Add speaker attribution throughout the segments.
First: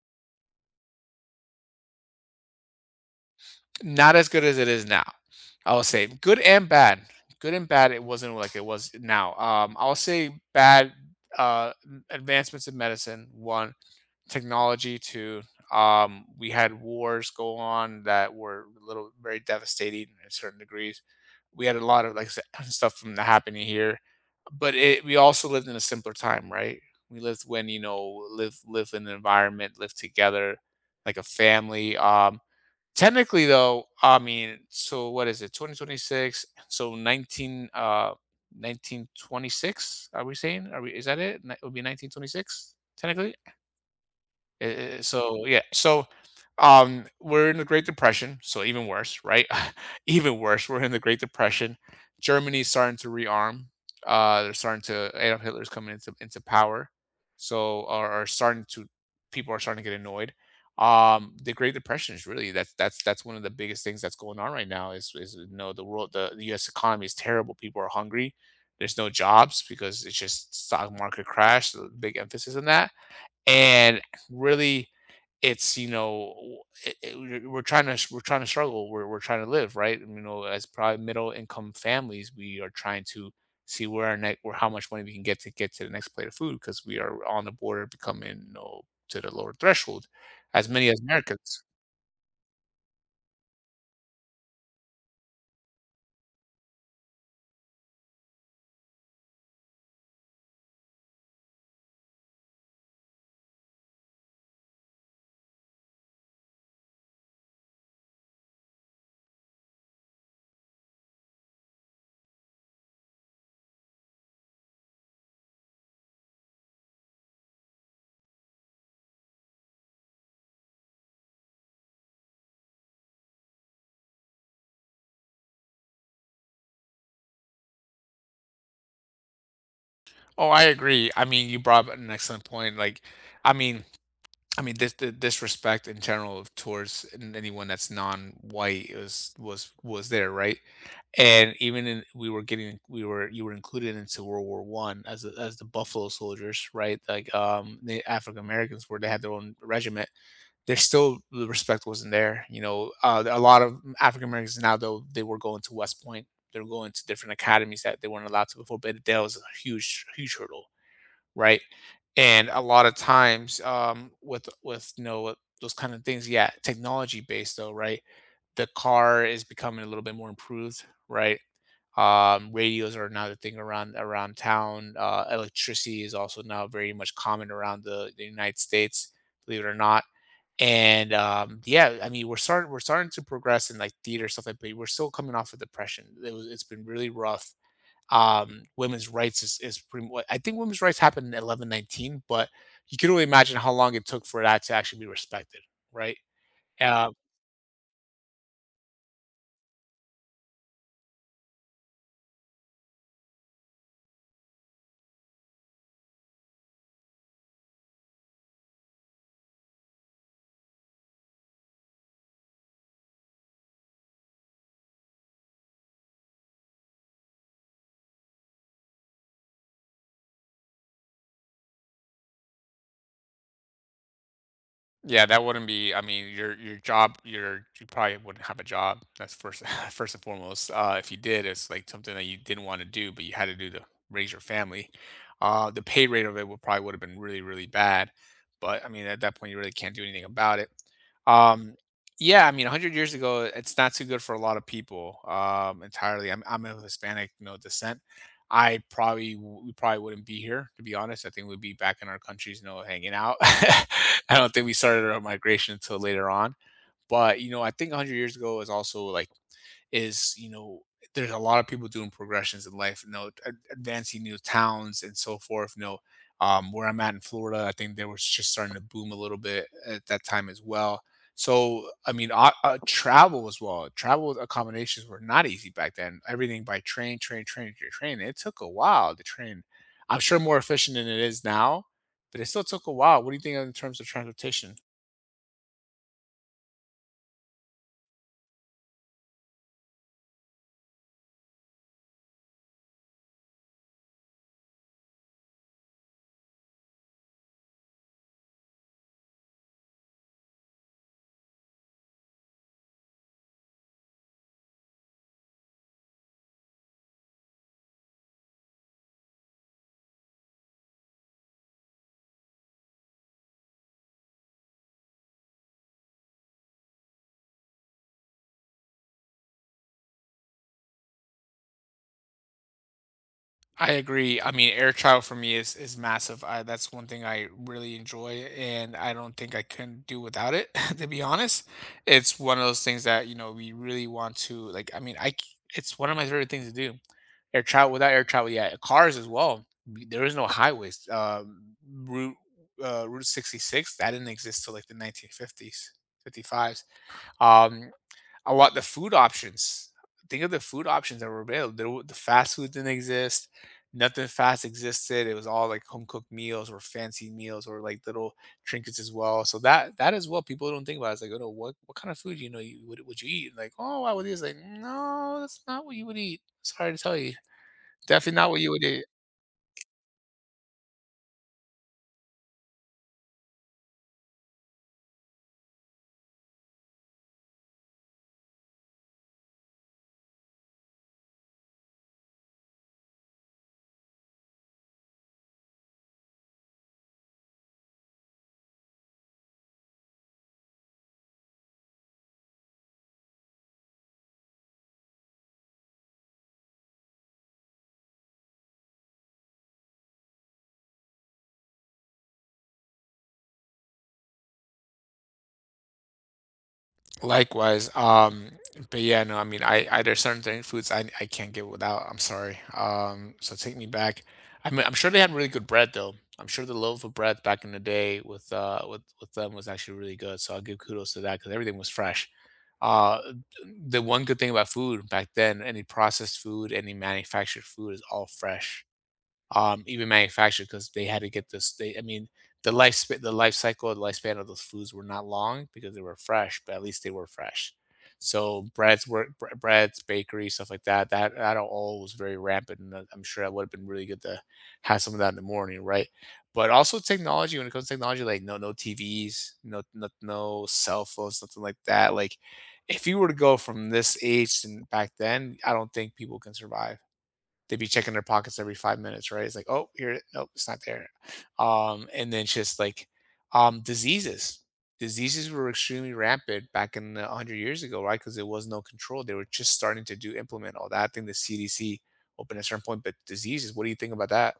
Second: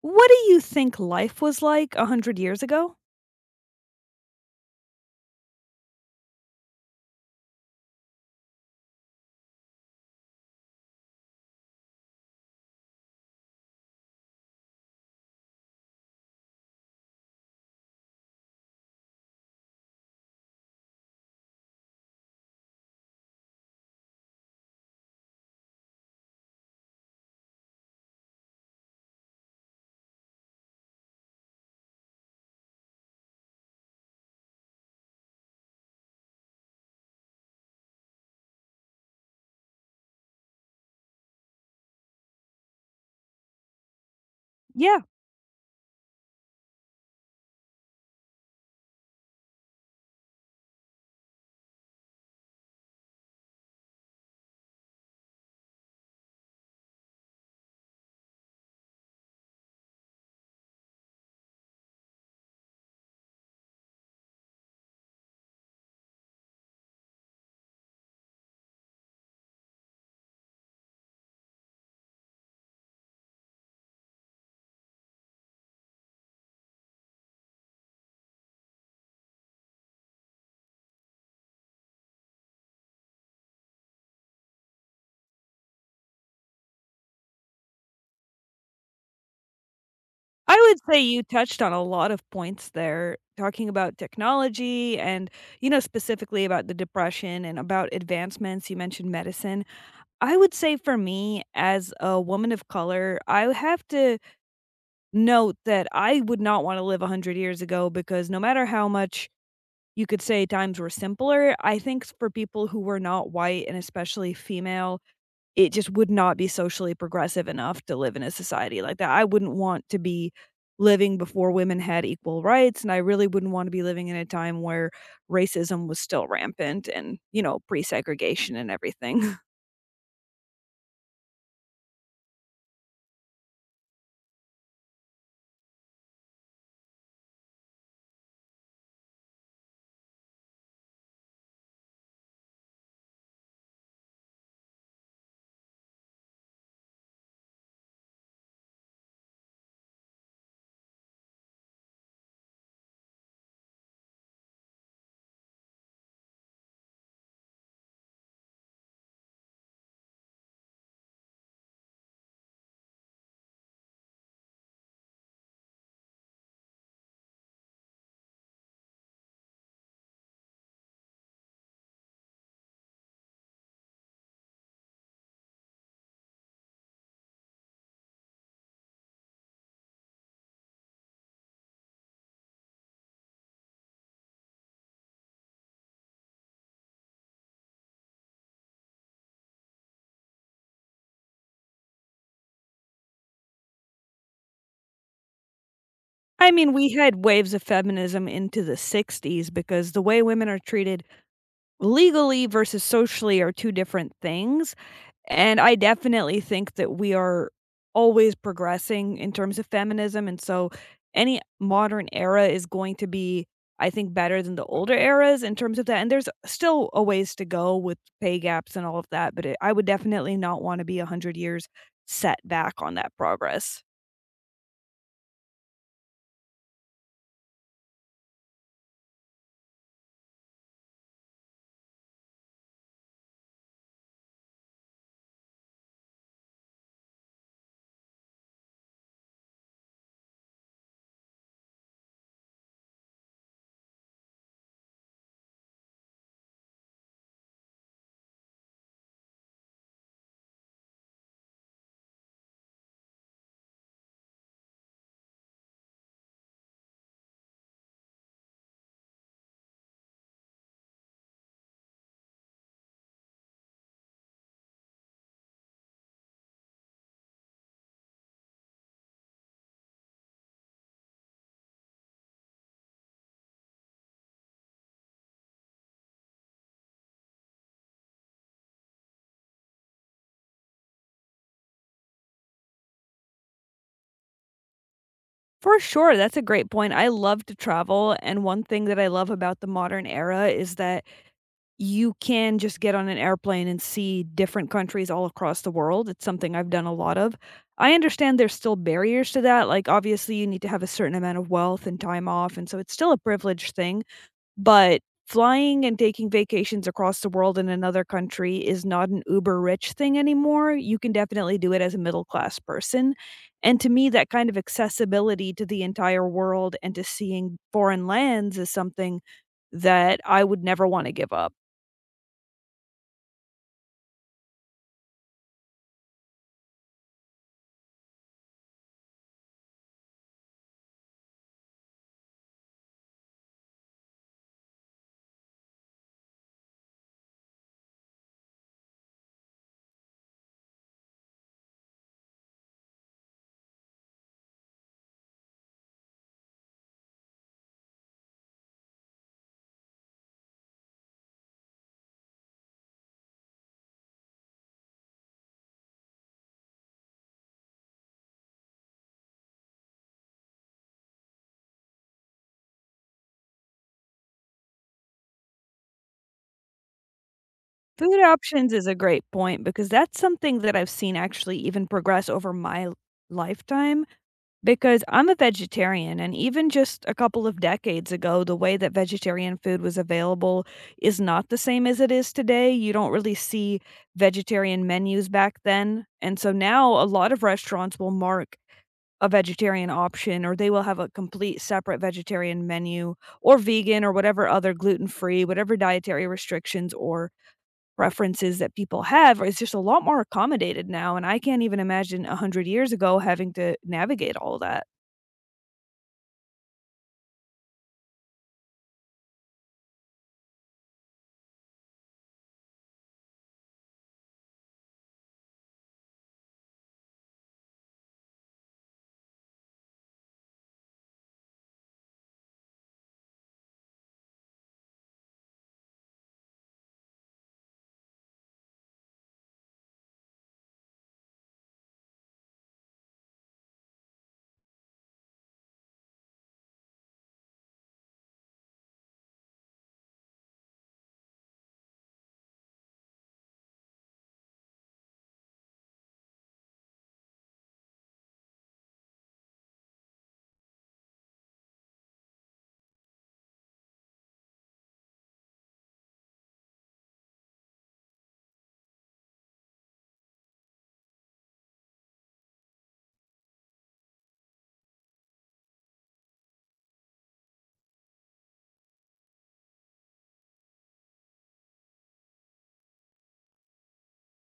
Speaker 1: What do you think life was like 100 years ago?
Speaker 2: Not as good as it is now. I will say good and bad. Good and bad, it wasn't like it was now. I'll say bad uh, advancements in medicine, one, technology, two, we had wars go on that were a little very devastating in certain degrees. We had a lot of stuff from the happening here, but it, we also lived in a simpler time, right? We lived when you know live live in an environment, live together like a family. Technically, though, I mean, so what is it? 2026. 1926. Are we saying? Are we? Is that it? It would be 1926 technically. Eh
Speaker 1: Yeah,
Speaker 2: so yeah, so, we're in the Great Depression, so even worse, right? Even worse, we're in the Great Depression. Germany's starting to rearm. They're starting to Adolf Hitler's coming into power, so are starting to people are starting to get annoyed. The Great Depression is really that's one of the biggest things that's going on right now is the world the US economy is terrible. People are hungry. There's no jobs because it's just stock market crash, so big emphasis on that and really it's you know it- it- we're trying to struggle we're trying to live right. And, you know, as probably middle income families, we are trying to see where our next where how much money we can get to the next plate of food, because we are on the border of becoming, you know, to the lower threshold
Speaker 1: I
Speaker 2: as
Speaker 1: would
Speaker 2: many as
Speaker 1: say you touched
Speaker 2: americans.
Speaker 1: on a lot of points there, talking about technology and, you know, specifically about the depression and about advancements. You mentioned medicine. I would say for me, as a woman of color, I have to note that I would not want to live 100 years ago because no matter how much you could say times were simpler, I think for people who were not white and especially female, it just would not be socially progressive enough to live in a society like that. I wouldn't want to be living before women had equal rights, and I really wouldn't want to be living in a time where racism was still rampant and, you know, pre-segregation and everything.
Speaker 2: Oh, I agree. I mean, you brought up an excellent point. I mean, this the disrespect in general of towards anyone that's non-white was there, right? And even in we were getting we were you were included into World War One as the Buffalo Soldiers, right? The African Americans were they had their own regiment. There's still the respect wasn't there, you know. A lot of African Americans now, though, they were going to West Point. They're going to different academies that they weren't allowed to before, but that was a huge, huge hurdle, right? And a lot of times, you know, those kind of things, yeah, technology based though, right? The car is becoming a little bit more improved, right? Radios are another thing around town. Electricity is also now very much common around the United States, believe it or not. And Yeah, I mean, we're starting to progress in like theater stuff like, but we're still coming off of depression. It's been really rough. Women's rights is pretty. I think women's rights happened in 1119, but you can only imagine how long it took for that to actually be respected, right?
Speaker 1: I mean, we
Speaker 2: Um,
Speaker 1: had waves of feminism into the '60s because the way women are treated legally versus socially are two different things, and I definitely think that we are always progressing in terms of feminism, and so any modern era is going to be, I think, better than the older eras in terms of that, and there's still a ways to go with pay gaps and all of that, but it I would definitely not wanna be 100 years set back on that progress.
Speaker 2: Yeah, that wouldn't be. I mean, your job, you probably wouldn't have a job. That's first first and foremost. If you did, it's like something that you didn't want to do, but you had to do to raise your family. The pay rate of it would probably would have been really, really bad. But I mean, at that point, you really can't do anything about it. Um, yeah, I mean, 100 years ago, it's not too good for a lot of people entirely. I'm of Hispanic, you know, descent. I probably we probably wouldn't be here, to be honest. I think we'd be back in our countries, you know, hanging out. I don't think we started our migration until later on. But you know, I think 100 years ago is also like is you know there's a lot of people doing progressions in life, you know, advancing new towns and so forth, you know. Where I'm at in Florida, I think they were just starting to boom a little bit at that time as well. So I mean, travel as well, travel accommodations were not easy back then, everything by train. It took a while to train. I'm sure more efficient than it is now, but it still took a while. What do you think in terms of transportation?
Speaker 1: For sure, that's a great point. I love to travel, and one thing that I love about the modern era is that you can just get on an airplane and see different countries all across the world. It's something I've done a lot of. I understand there's still barriers to that. Like, obviously, you need to have a certain amount of wealth and time off. And so it's still a privileged thing. But flying and taking vacations across the world in another country is not an uber rich thing anymore. You can definitely do it as a middle class person. And to me, that kind of accessibility to the entire world and to seeing foreign lands is something that I would never want to give up.
Speaker 2: I agree. I mean, air travel for me is massive. I That's one thing I really enjoy, and I don't think I can do without it, to be honest. It's one of those things that, you know, we really want to it's one of my favorite things to do. Air travel Without air travel, yeah, cars as well. There is no highways. Route 66 that didn't exist till like the 1950s, 55s. Um I want the food options. Think of the food options that were available. The fast food didn't exist. Nothing fast existed. It was all like home cooked meals or fancy meals or like little trinkets as well. So that is what people don't think about. It's like, oh no, what kind of food, you know, you would you eat? Like, oh, I would eat. It's like, no, that's not what you would eat. Sorry to tell you,
Speaker 1: Food
Speaker 2: definitely not what you
Speaker 1: options
Speaker 2: would
Speaker 1: is a
Speaker 2: eat.
Speaker 1: great point because that's something that I've seen actually even progress over my lifetime because I'm a vegetarian, and even just a couple of decades ago the way that vegetarian food was available is not the same as it is today. You don't really see vegetarian menus back then. And so now a lot of restaurants will mark a vegetarian option, or they will have a complete separate vegetarian menu or vegan or whatever other gluten-free, whatever dietary restrictions or preferences that people have is just a lot more accommodated now, and I can't even imagine 100 years ago having to navigate all that.
Speaker 2: Likewise. But yeah, no, I mean, I there's certain foods I can't get without. I'm sorry. So take me back. I mean, I'm sure they had really good bread though. I'm sure the loaf of bread back in the day with them was actually really good. So I'll give kudos to that because everything was fresh. Uh, the one good thing about food back then, any processed food, any manufactured food is all fresh, even manufactured, because they had to get this. I mean, the life cycle, the lifespan of those foods were not long because they were fresh, but at least they were fresh. So breads were breads, bakery, stuff like that. That all was very rampant, and I'm sure that would have been really good to have some of that in the morning, right? But also technology. When it comes to technology, like no TVs, no cell phones, nothing like that. Like if you were to go from this age and back then, I don't think people can survive. They'd be checking their pockets every 5 minutes, right? It's like, oh, here, nope, it's not there. And then just like diseases. Diseases were extremely rampant back in the 100 years ago, right? Because there was no control. They were just starting to do implement all that. I think the CDC opened at a certain point, but diseases, what do you think about that?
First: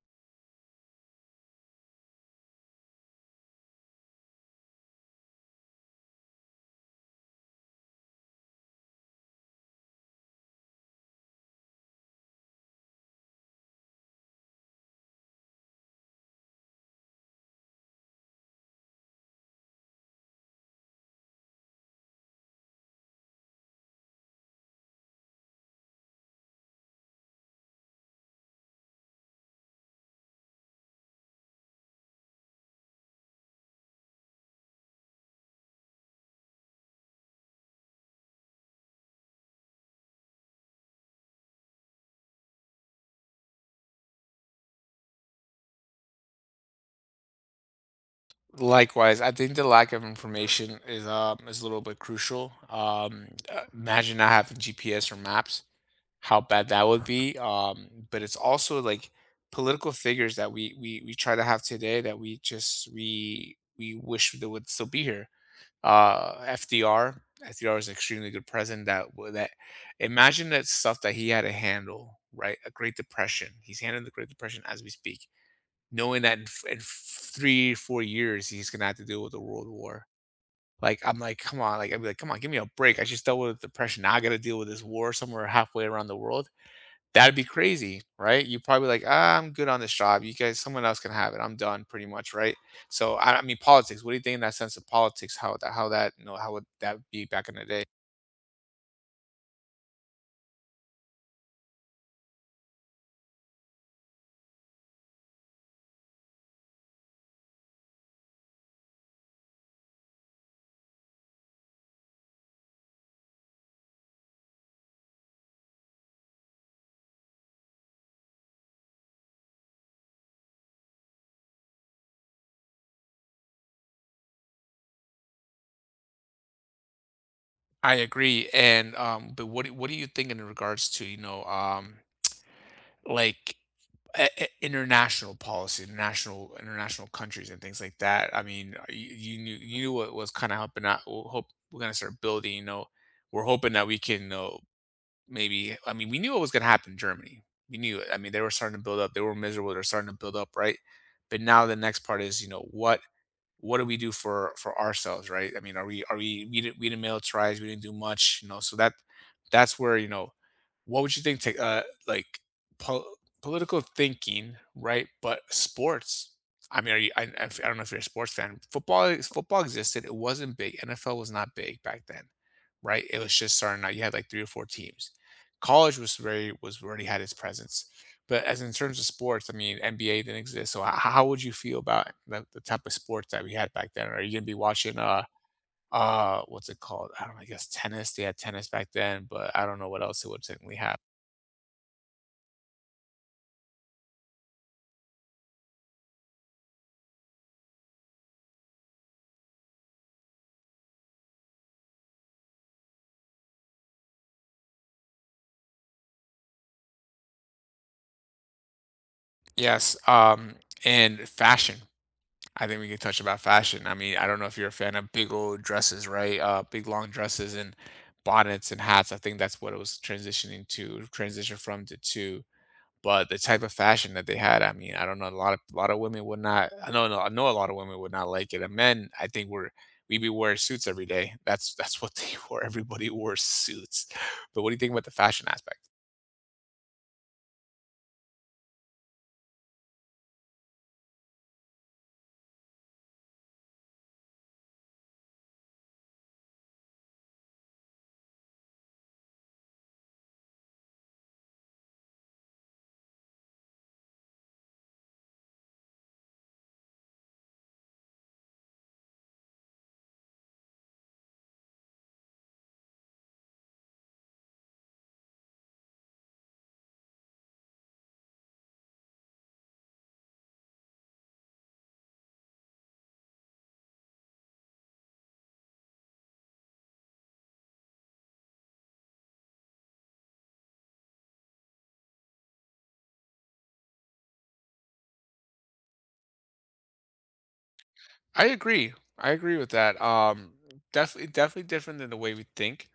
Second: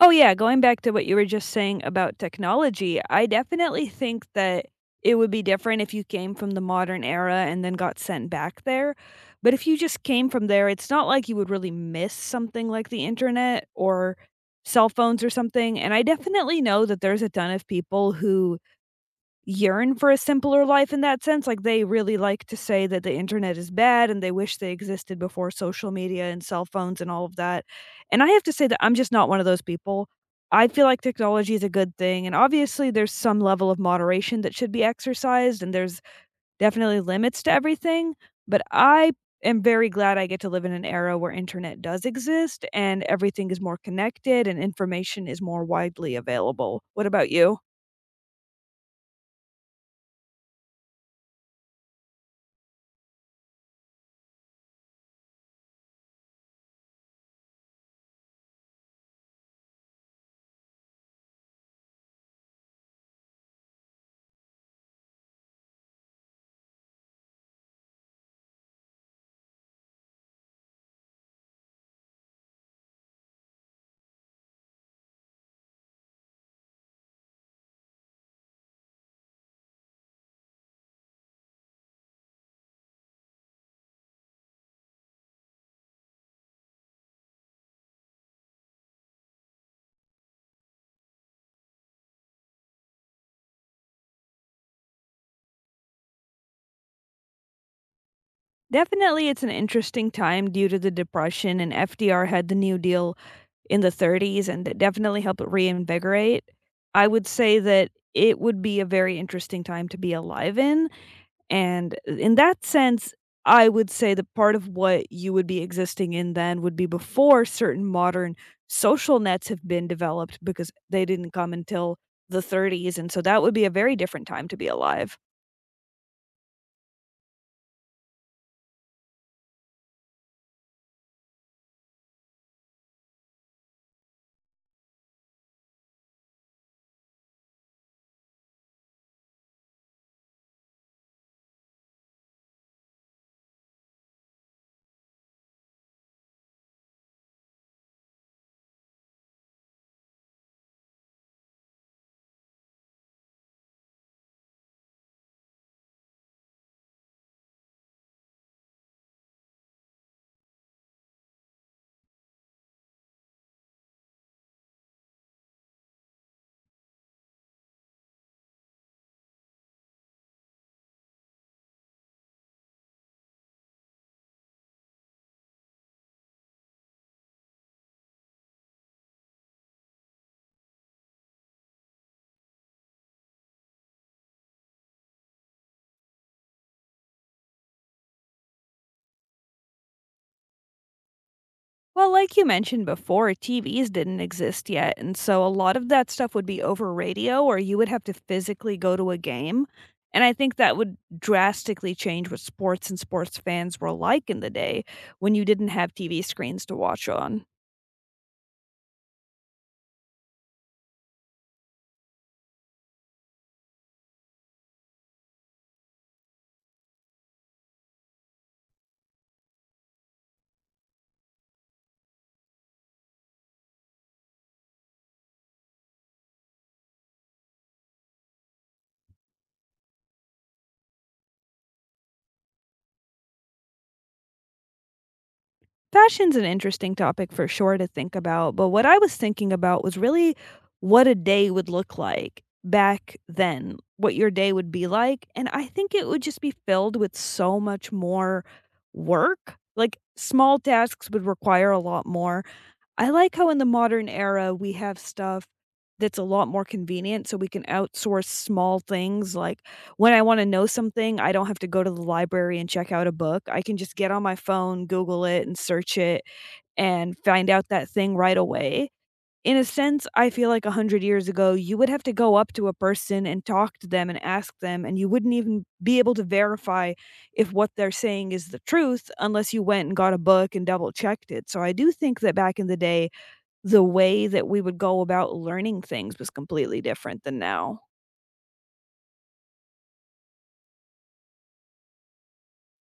Speaker 1: Oh, yeah, going back to what you were just saying about technology, I definitely think that it would be different if you came from the modern era and then got sent back there, but if you just came from there, it's not like you would really miss something like the internet or cell phones or something, and I definitely know that there's a ton of people who yearn for a simpler life in that sense, like, they really like to say that the internet is bad and they wish they existed before social media and cell phones and all of that, and I have to say that I'm just not one of those people. I feel like technology is a good thing, and obviously there's some level of moderation that should be exercised, and there's definitely limits to everything, but I am very glad I get to live in an era where internet does exist and everything is more connected and information is more widely available. What about you?
Speaker 2: Likewise, I think the lack of information is a little bit crucial. Imagine not having GPS or maps, how bad that would be. But it's also like political figures that we try to have today that we just we wish they would still be here. Uh, FDR, FDR is an extremely good president. That w- that imagine that stuff that he had to handle, right? A Great Depression. He's handling the Great Depression as we speak, knowing that in 3 4 years he's gonna have to deal with a world war. Like I'm like, come on, like I'd be like, come on, give me a break. I just dealt with the depression. Now I got to deal with this war somewhere halfway around the world. That'd be crazy, right? You probably like, "Ah, I'm good on this job. You guys, someone else can have it. I'm done," pretty much, right? So, I mean, politics, what do you think in that sense of politics, how that, you know, how would that be back in the day?
Speaker 1: Definitely, it's an interesting time due to the Depression, and FDR had the New Deal in the '30s, and that definitely helped reinvigorate. I would say that it would be a very interesting time to be alive in, and in that sense, I would say the part of what you would be existing in then would be before certain modern social nets have been developed because they didn't come until the '30s, and so that would be a very different time to be alive.
Speaker 2: I agree, and, but what do you think in regards to, you know, like, I international policy, national international countries and things like that? I mean, you you knew what was kinda helping out hope we're gonna start building, you know, we're hoping that we can, maybe. I mean, we knew what was gonna happen in Germany. We knew it. I mean, they were starting to build up. They were miserable. They're starting to build up, right? But now the next part is, what do we do for ourselves, right? I mean, are we we didn't militarize. We didn't do much, so that's where, what would you think? Take like, pol- political thinking, right? But sports, I mean, are you I don't know if you're a sports fan. Football existed, it wasn't big. NFL was not big back then, right? It was just starting out, you had like three or four teams. College was already had its presence. But as in terms of sports, I mean, NBA didn't exist. So how would you feel about the type of sports that we had back then? Are you gonna be watching what's it called? I don't know, I guess tennis. They had tennis back then, but I don't know what else it would technically have.
Speaker 1: Well, like you mentioned before, TVs didn't exist yet, and so a lot of that stuff would be over radio, or you would have to physically go to a game, and I think that would drastically change what sports and sports fans were like in the day when you didn't have TV screens to watch on.
Speaker 2: Yes. And fashion. I think we can touch about fashion. I mean, I don't know if you're a fan of big old dresses, right? Big long dresses and bonnets and hats. I think that's what it was transitioning to, transition from, to. But the type of fashion that they had, I mean, I don't know, a lot of women would not, I know a lot of women would not like it. And men, I think we be wearing suits every day. That's what they wore, everybody wore suits. But what do you think about the fashion aspect?
Speaker 1: Fashion's an interesting topic for sure to think about, but what I was thinking about was really what a day would look like back then, what your day would be like, and I think it would just be filled with so much more work. Like, small tasks would require a lot more. I like how in the modern era we have stuff that's a lot more convenient so we can outsource small things, like, when I wanna know something, I don't have to go to the library and check out a book, I can just get on my phone, Google it, and search it, and find out that thing right away. In a sense, I feel like 100 years ago, you would have to go up to a person and talk to them and ask them, and you wouldn't even be able to verify if what they're saying is the truth unless you went and got a book and double checked it, so I do think that back in the day the way that we would go about learning things was completely different than now.
Speaker 2: I agree. I agree with that. Definitely, definitely different than the way we think.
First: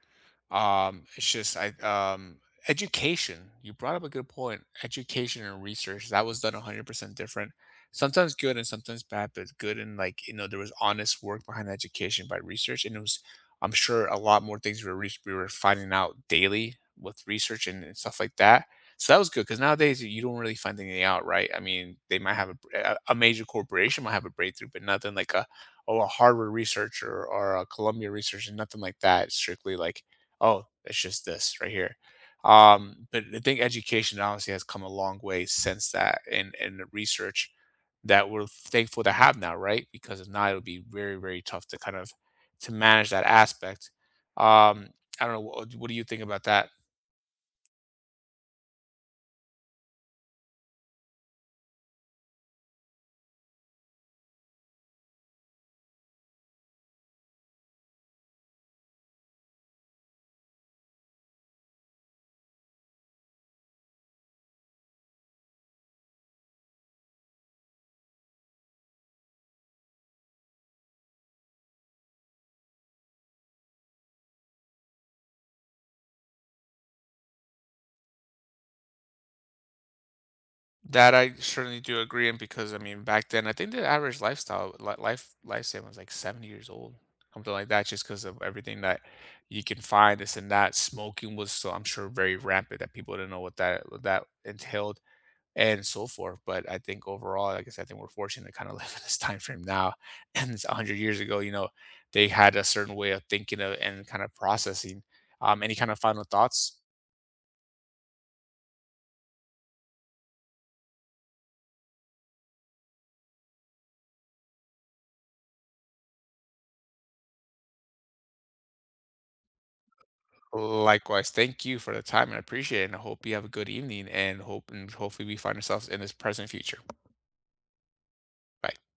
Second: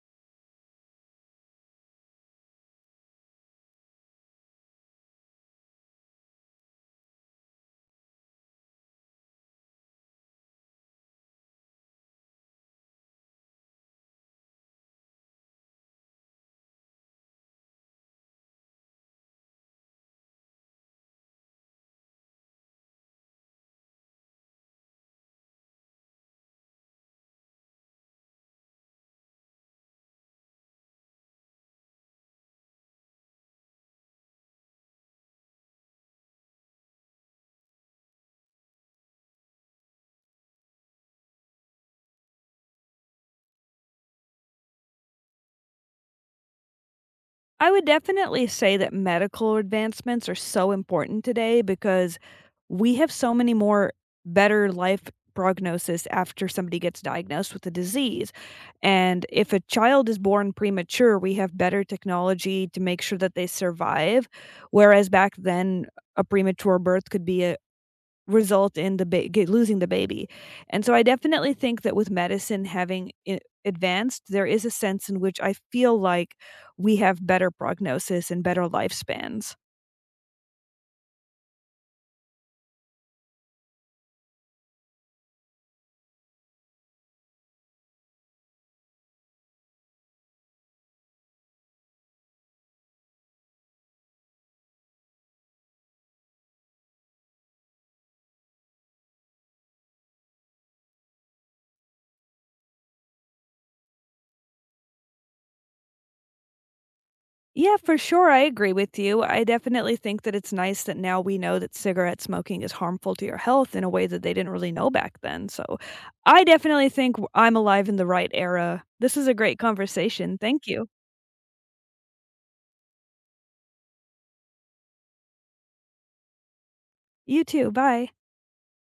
Speaker 2: It's just I education. You brought up a good point. Education and research that was done 100% different. Sometimes good and sometimes bad, but good. And like, there was honest work behind education by research, and it was, I'm sure, a lot more things we were we were finding out daily with research and stuff like that. So that was good, because nowadays you don't really find anything out, right? I mean, they might have a, br- a major corporation might have a breakthrough, but nothing like a Harvard researcher or a Columbia researcher, nothing like that. It's strictly like, oh, it's just this right here. But I think education honestly has come a long way since that, and the research that we're thankful to have now, right? Because if not, it'll be very, very tough to kind of to manage that aspect. Um, I don't know. What do you think about that?
Speaker 1: I would definitely say that medical advancements are so important today because we have so many more better life prognosis after somebody gets diagnosed with a disease. And if a child is born premature, we have better technology to make sure that they survive, whereas back then, a premature birth could be a result in the ba get losing the baby, and so I definitely think that with medicine having I advanced, there is a sense in which I feel like we have better prognosis and better lifespans.
Speaker 2: That I certainly do agree in, because I mean back then I think the average lifestyle li- life lifespan was like 70 years old, something like that. Just because of everything that you can find, this and that. Smoking was, so I'm sure, very rampant that people didn't know what that entailed and so forth. But I think overall, like I said, I think we're fortunate to kind of live in this time frame now and it's 100 years ago, you know, they had a certain way of thinking of, and kind of processing. Any kind of final thoughts?
Speaker 1: Yeah, for sure, I agree with you. I definitely think that it's nice that now we know that cigarette smoking is harmful to your health in a way that they didn't really know back then, so I definitely think w I'm alive in the right era. This is a great conversation, thank you.
Speaker 2: Likewise, thank you for the time and appreciate it. And I hope you have a good evening, and hopefully we find ourselves in this present future.
Speaker 1: You too, bye.
Speaker 2: Bye.